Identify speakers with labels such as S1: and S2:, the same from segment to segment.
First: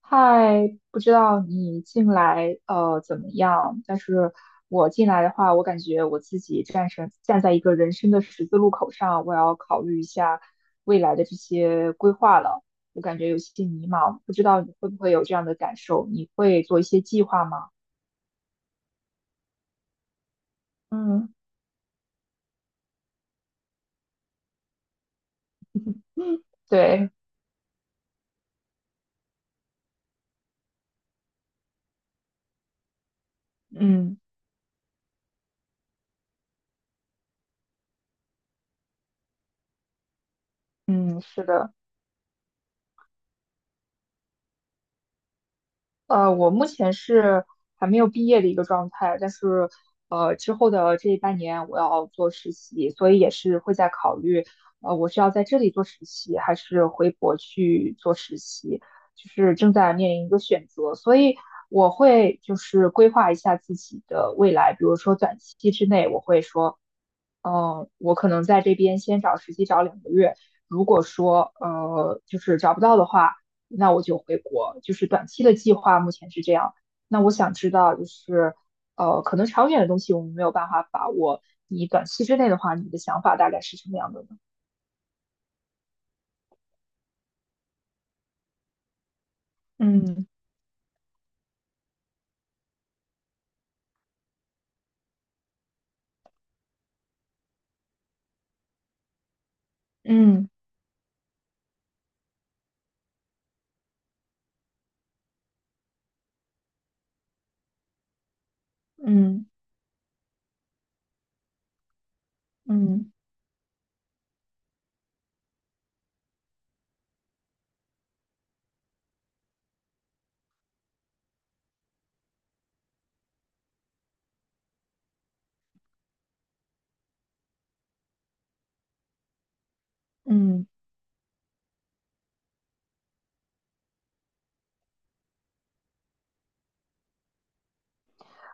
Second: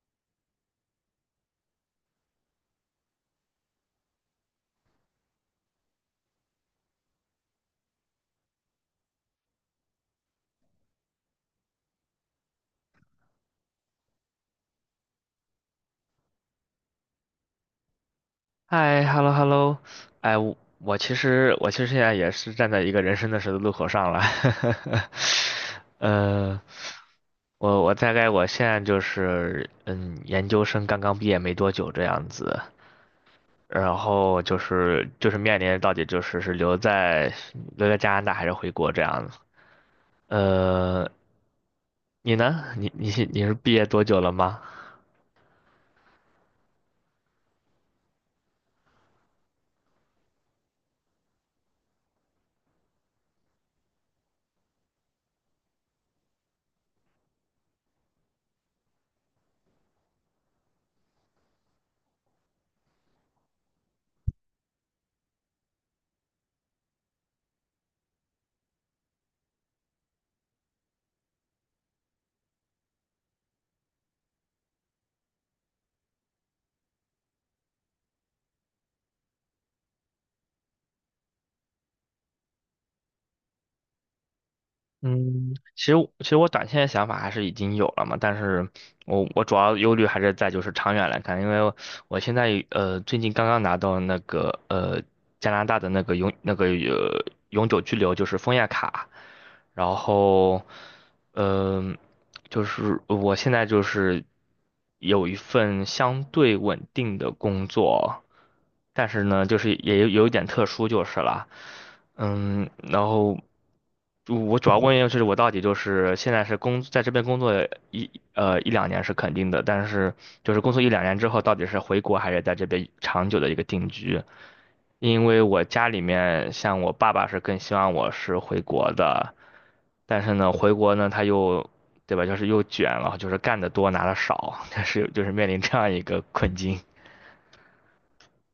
S1: 嗨，不知道你进来怎么样？但是我进来的话，我感觉我自己站在一个人生的十字路口上，我要考虑一下未来的这些规划了。我感觉有些迷茫，不知道你会不会有这样的感受？你会做一些计划吗？
S2: 嗨，hello hello，我我其
S1: 嗯，
S2: 实我其实现在也是站在一个人生的十字路口上了，呃，
S1: 对，
S2: 我我大概我现在就是,研究生刚刚毕业没多久这样子，然
S1: 嗯
S2: 后就是面临到底是留在加拿大还是回国这样子，呃，
S1: 嗯，是的。
S2: 你呢？你是毕业多久了吗？
S1: 我目前是还没有毕业的一个状态，但是之后的这半年我要做实习，所以也是会在考虑，我是要在这里做实习，还是回国去做实习，就是正在面临一个选择，所以我会就是规划一下自己的未来，比如说短期之内，我会说，嗯、我可能在这边先找实习找2个月，如果说就是找不到的话。那我就回国，就是短期的计划目前是这样。那我想知道，就是可能长远的东西我们没有办法把握。你短期之内的话，你的想法大概是什么样的呢？
S2: 嗯，其实我短线的想法还是已经有了嘛，但是我主要忧虑还
S1: 嗯
S2: 是在就是长远来看，因为我现在最近刚刚拿到那个加拿大的那个永久居留就是枫叶卡，然
S1: 嗯
S2: 后，嗯、就是我现在就是有一份相对稳定的工作，但是
S1: 嗯
S2: 呢，就是也有一点特殊就是了，嗯，然
S1: 嗯
S2: 后就我主要问的就是我到底就是现在是在这边工作一两年是肯定的，但是就是工作一两年之后到底是回国还是在这边长久的一个定居，因为我家里面像我爸爸是更希望我是回国的，但是呢，
S1: 嗯，
S2: 回国呢他又，对吧，就是又卷了，就是干得多拿的少，但是就是面临这样一个困境。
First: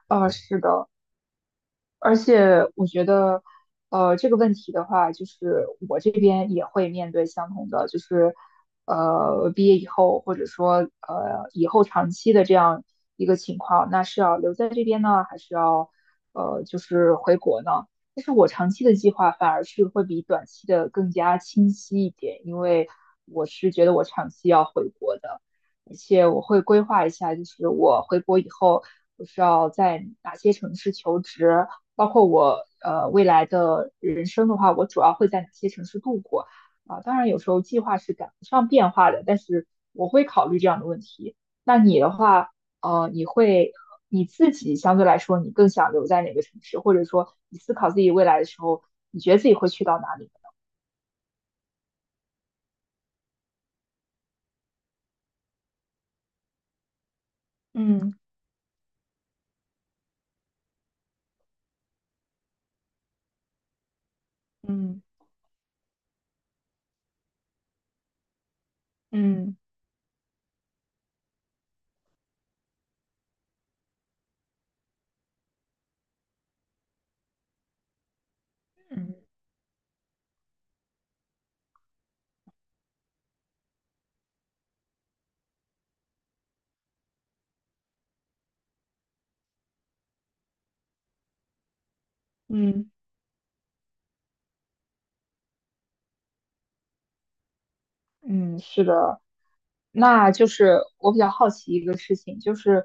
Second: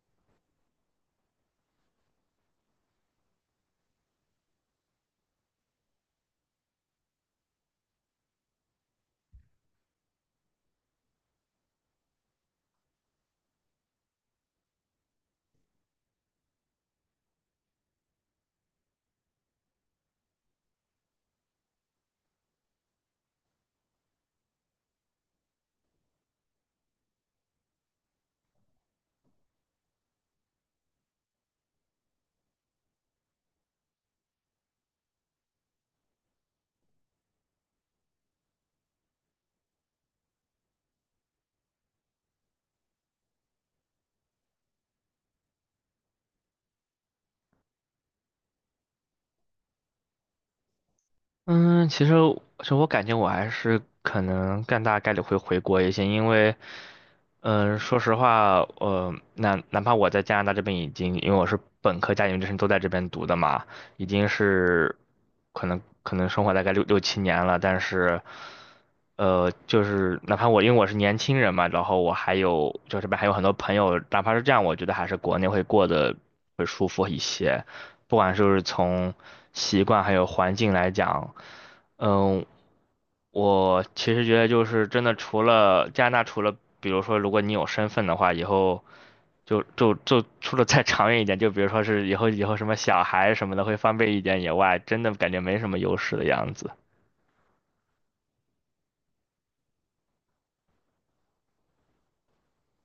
S1: 啊、是的。而且我觉得，这个问题的话，就是我这边也会面对相同的，就是，毕业以后，或者说，以后长期的这样一个情况，那是要留在这边呢，还是要，就是回国呢？但是我长期的计划反而是会比短期的更加清晰一点，因为我是觉得我长期要回国的，而且我会规划一下，就是我回国以后，我是要在哪些城市求职。包括我未来的人生的话，我主要会在哪些城市度过啊？当然有时候计划是赶不上变化的，但是我会考虑这样的问题。那你的话，呃，你会你自己相对来说，你更想留在哪个城市，或者说你思考自己未来的时候，你觉得自己会去到哪里？
S2: 嗯，其实我感觉我还是可能更大概率会回国一些，因为。嗯，说
S1: 嗯
S2: 实话，那哪怕我在加拿大这边已经，因为我是本科加研究生都在这边读的嘛，已经是
S1: 嗯
S2: 可能生活大概六七年了，但是，
S1: 嗯
S2: 就是哪怕我因为我是年轻人嘛，然后我还有就这边还有很多朋友，哪怕是这样，我觉得还是国内会过得会舒服一些，不管就是从
S1: 嗯
S2: 习惯还有环境来讲。嗯，我其实觉得就是真的，除了加拿大，除了比如说，如果你有身份的话，以后就除了再 长远一点，就比如说是以后什么
S1: 嗯，
S2: 小孩什么的会方便一点以外，真的感觉没什么优势的样子。
S1: 嗯，是的，那就是我比较好奇一个事情，就是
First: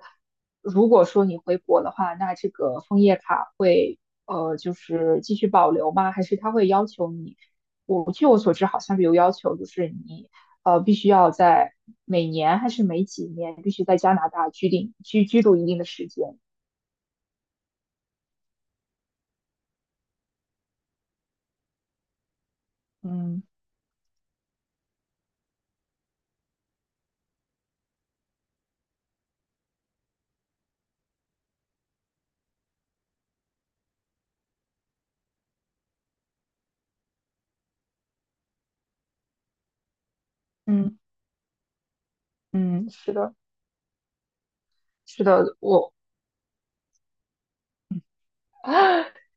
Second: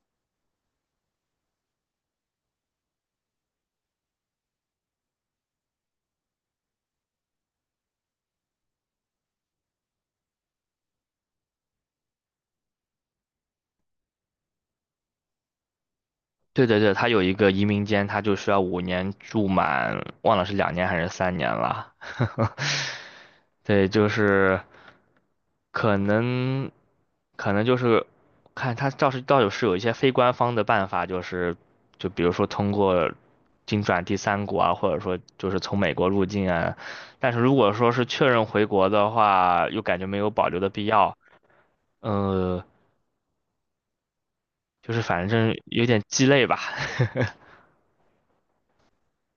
S1: 如果说你回国的话，那这个枫叶卡会就是继续保留吗？还是他会要求你？我据我所知，好像是有要求，就是你必须要在每年还是每几年必须在加拿大定居居住一定的时间。
S2: 对对对，他有一个移民监，他就需要五年住满，忘了是两年还是三年了。
S1: 嗯
S2: 对，就是可能，可能就是看他倒是有一些非官方的办法，就是就比如说通过经转第三国啊，或者说就是从美国入境啊。但是如果说是确认回国的话，又感觉没有保留的必
S1: 嗯
S2: 要，呃，
S1: 嗯，是的，
S2: 就是
S1: 是
S2: 反正
S1: 的，
S2: 有
S1: 我
S2: 点鸡肋吧。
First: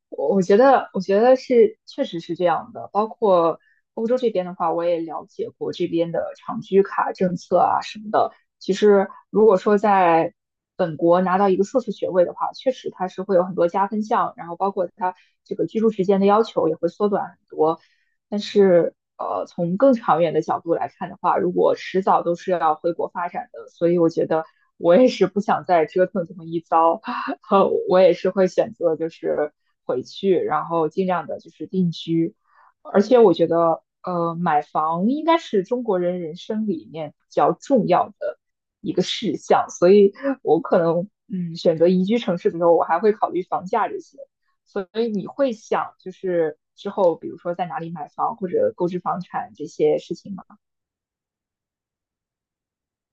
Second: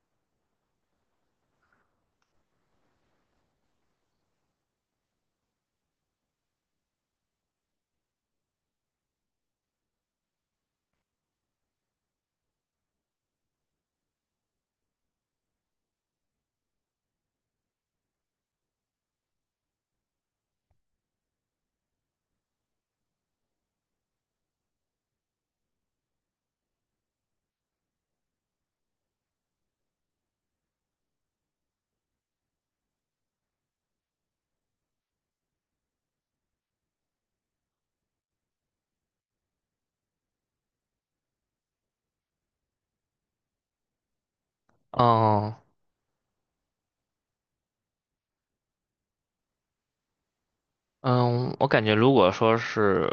S1: 我我觉得，我觉得是，确实是这样的。包括欧洲这边的话，我也了解过这边的长居卡政策啊什么的。其实，如果说在本国拿到一个硕士学位的话，确实它是会有很多加分项，然后包括它这个居住时间的要求也会缩短很多。但是，从更长远的角度来看的话，如果迟早都是要回国发展的，所以我觉得我也是不想再折腾这么一遭，我也是会选择就是回去，然后尽量的就是定居。而且我觉得，买房应该是中国人人生里面比较重要的一个事项，所以我可能，选择宜居城市的时候，我还会考虑房价这些。所以你会
S2: 哦，
S1: 想就是之后比如说在哪里买房或者购置房产这些事情吗？
S2: 嗯，我感觉如果说是，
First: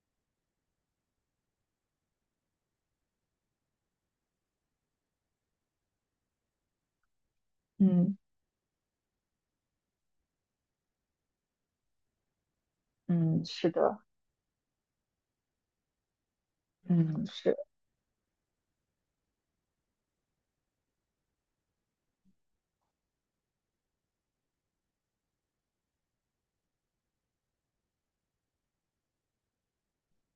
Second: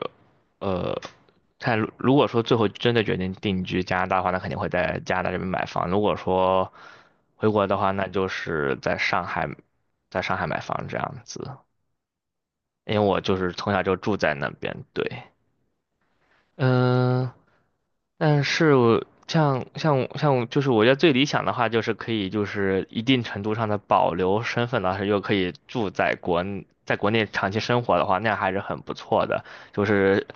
S2: 呃，看如果说最后真的决定定居加拿大的话，那肯定会在加拿大这边买房。如果说回国的话，那
S1: 嗯
S2: 就是在上海，买房这样子。因为我就
S1: 嗯，
S2: 是
S1: 是
S2: 从小就
S1: 的，
S2: 住在那边，对，
S1: 嗯
S2: 嗯，
S1: 是。
S2: 但是我像像像我就是我觉得最理想的话，就是可以就是一定程度上的保留身份，但是又可以住在国内长期生活的话，那样还是很不错的。就是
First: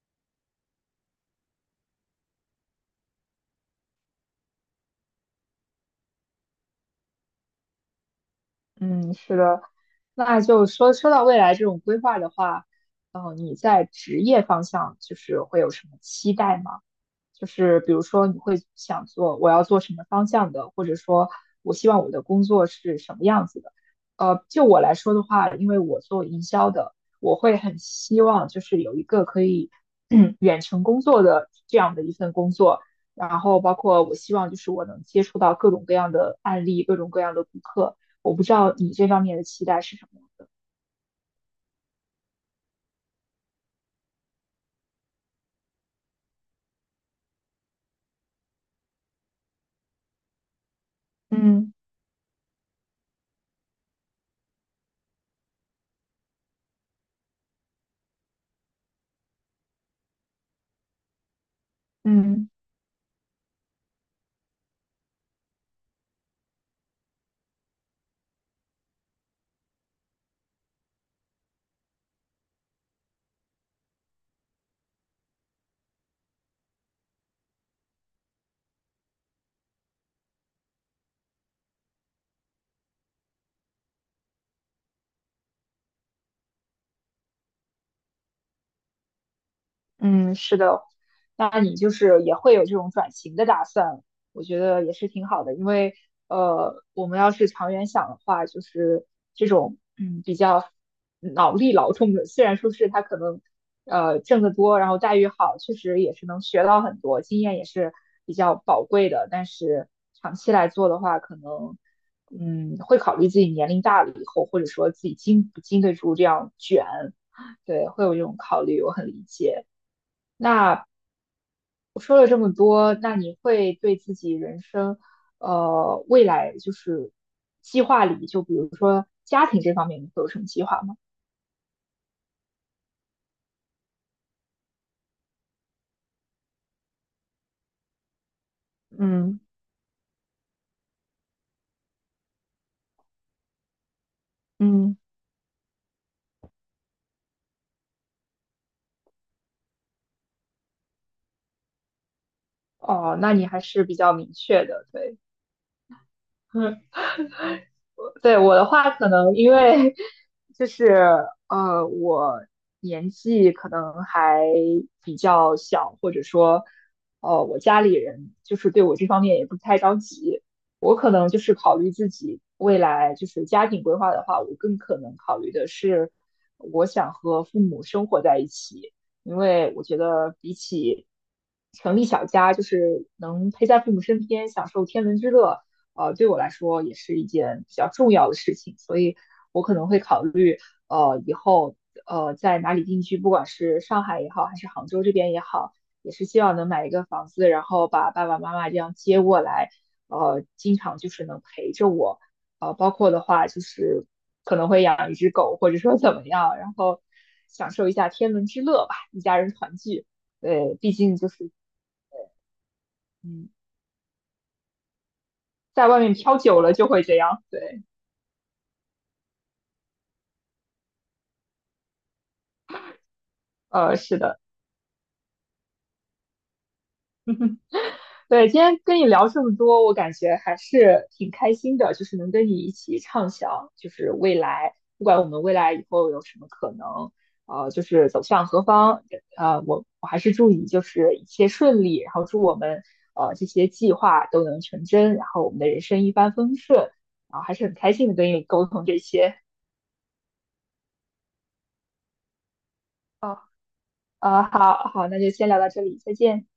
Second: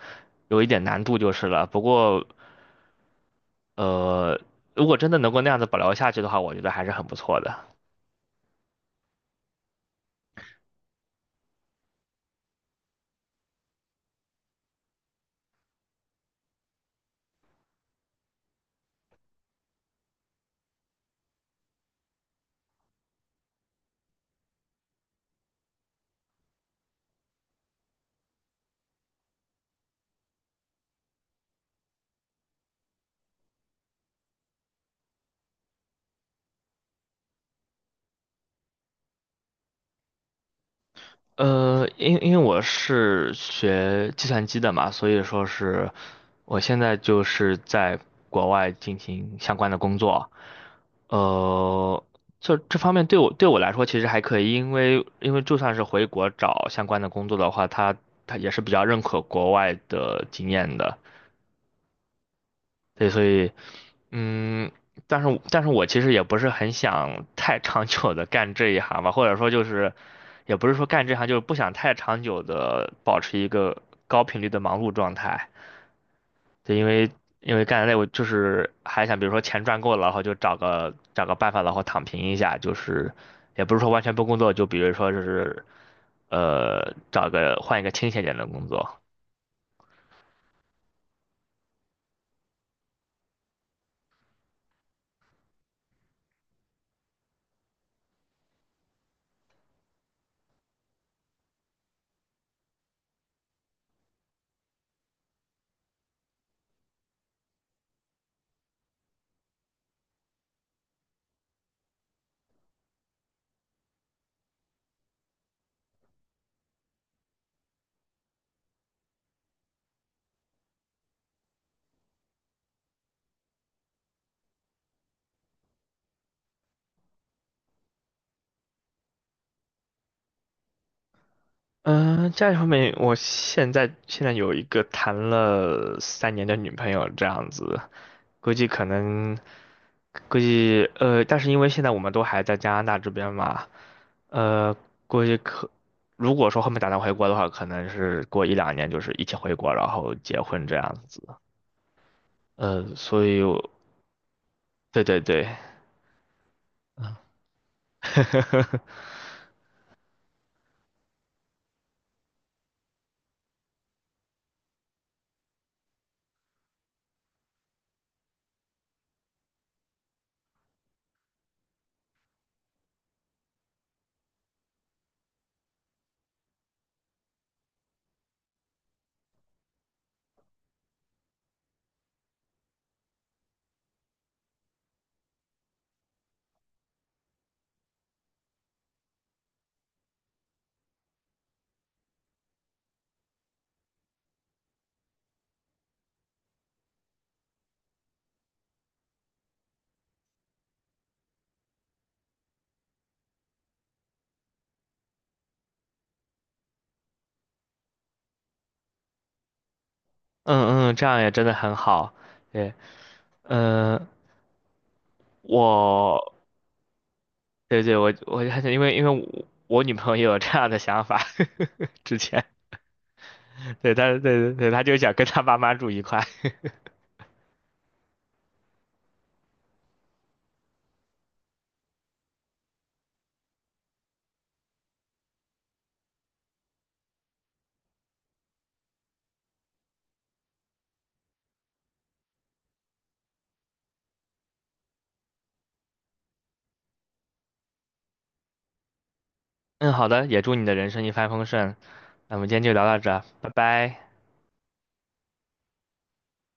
S2: 有一点难度就是了，不过呃，如果真的能够那样子保留下去的话，我觉得还是很不错的。
S1: 嗯，是的，那就说说到未来这种规划的话，你在职业方向就是会有什么期待吗？就是比如说你会想做我要做什么方向的，或者说我希望我的工作是什么样子的？就我来说的话，因为我做营销的，我会很希望就是有一个可以 远程工作的这样的一份工作，然后包括我希望就是我能接触到各种各样的案例，各种各样的顾客。我不知道你这方面的期待是什么样的。
S2: 因为我是学计算机的嘛，所以说是我现在就是在国外进行相关的工作。
S1: 嗯
S2: 呃，这方面对我来说其实还可以，因为就算是回国找相关的工作的话，他也是比较认可国外的经验的，
S1: 嗯。
S2: 对，所以嗯，但是我其实也不是很想太长久的干这一行吧，或者说就是也不是说干这行，就是不想太长久的保持一个高频率的忙碌状态。对，因为干得累，我就是还想，比如说钱赚够了，然后就找个办法，然后躺平一下，就是也不是说完全不工作，就比如说就是换一个清闲点的工作。
S1: 嗯，是的，那你就是也会有这种转型的打算，我觉得也是挺好的，因为我们要是长远想的话，就是这种比较脑力劳动的，虽然说是他可能挣得多，然后待遇好，确实也是能学到很多，经验也是比较宝贵的，但是长期来做的话，可能会考虑自己年龄大了以后，或者说自己经不经得住这样卷，对，会有这种考虑，我很理解。那我说了这么多，那你会对自己人生，未来就是计划里，就比如说家庭这方面，你会有什么计划吗？
S2: 嗯、家里方面，我现在有一个谈了三年的女朋友，这样子，估计可能
S1: 嗯
S2: 但是因为现在我们都还在加拿大这边嘛，呃，
S1: 嗯。
S2: 估计可，如果说后面打算回国的话，可能是过一两年就是一起回国，然后结婚这样子。
S1: 哦，
S2: 所
S1: 那
S2: 以
S1: 你还
S2: 我，
S1: 是比较明确的，
S2: 对
S1: 对。
S2: 对对，
S1: 对我的 话，可能因为就是我年纪可能还比较小，或者说我家里人就是对我这方面也不太着急。我可能就是考虑自己未来就是家庭规划的话，我更可能考虑的是我想和父母生活在一起。因为我觉得比起成立小家，就是能陪在父母身边，享受天伦之乐，对我来说也是一件比较重要的事情，所以我可能会考虑，以后在哪里定居，不管是上海也好，还是杭州这边也好，也是希望能买一个房子，然后把爸爸妈妈这样接过来，经常就是能陪着我。包括的话就是可能会养一只狗，或者说怎么样，然后享受一下天伦之乐吧，一家人团聚。对，
S2: 嗯
S1: 毕
S2: 嗯，这
S1: 竟
S2: 样
S1: 就
S2: 也真
S1: 是
S2: 的很好。对，
S1: 嗯，
S2: 嗯、呃，
S1: 在外面
S2: 我，
S1: 飘久了就会这样。对，
S2: 对对，我我还想因为我我女朋友也有这样的想法，之前，对，她
S1: 是的。
S2: 她就想跟她爸妈住一块。
S1: 对，今天跟你聊这么多，我感觉还是挺开心的，就是能跟你一起畅想，就是未来，不管我们未来以后有什么可能，就是走向何方，我还是祝你就是一切顺利，然后祝我们这些计划都能成真，然后我们的人生一帆风顺，然后还是很开心的跟你沟通这些。
S2: 嗯，好的，也祝你的人生一帆风顺。那我们今天就聊到这儿
S1: 哦，
S2: 拜拜。
S1: 好好，那就先聊到这里，再见。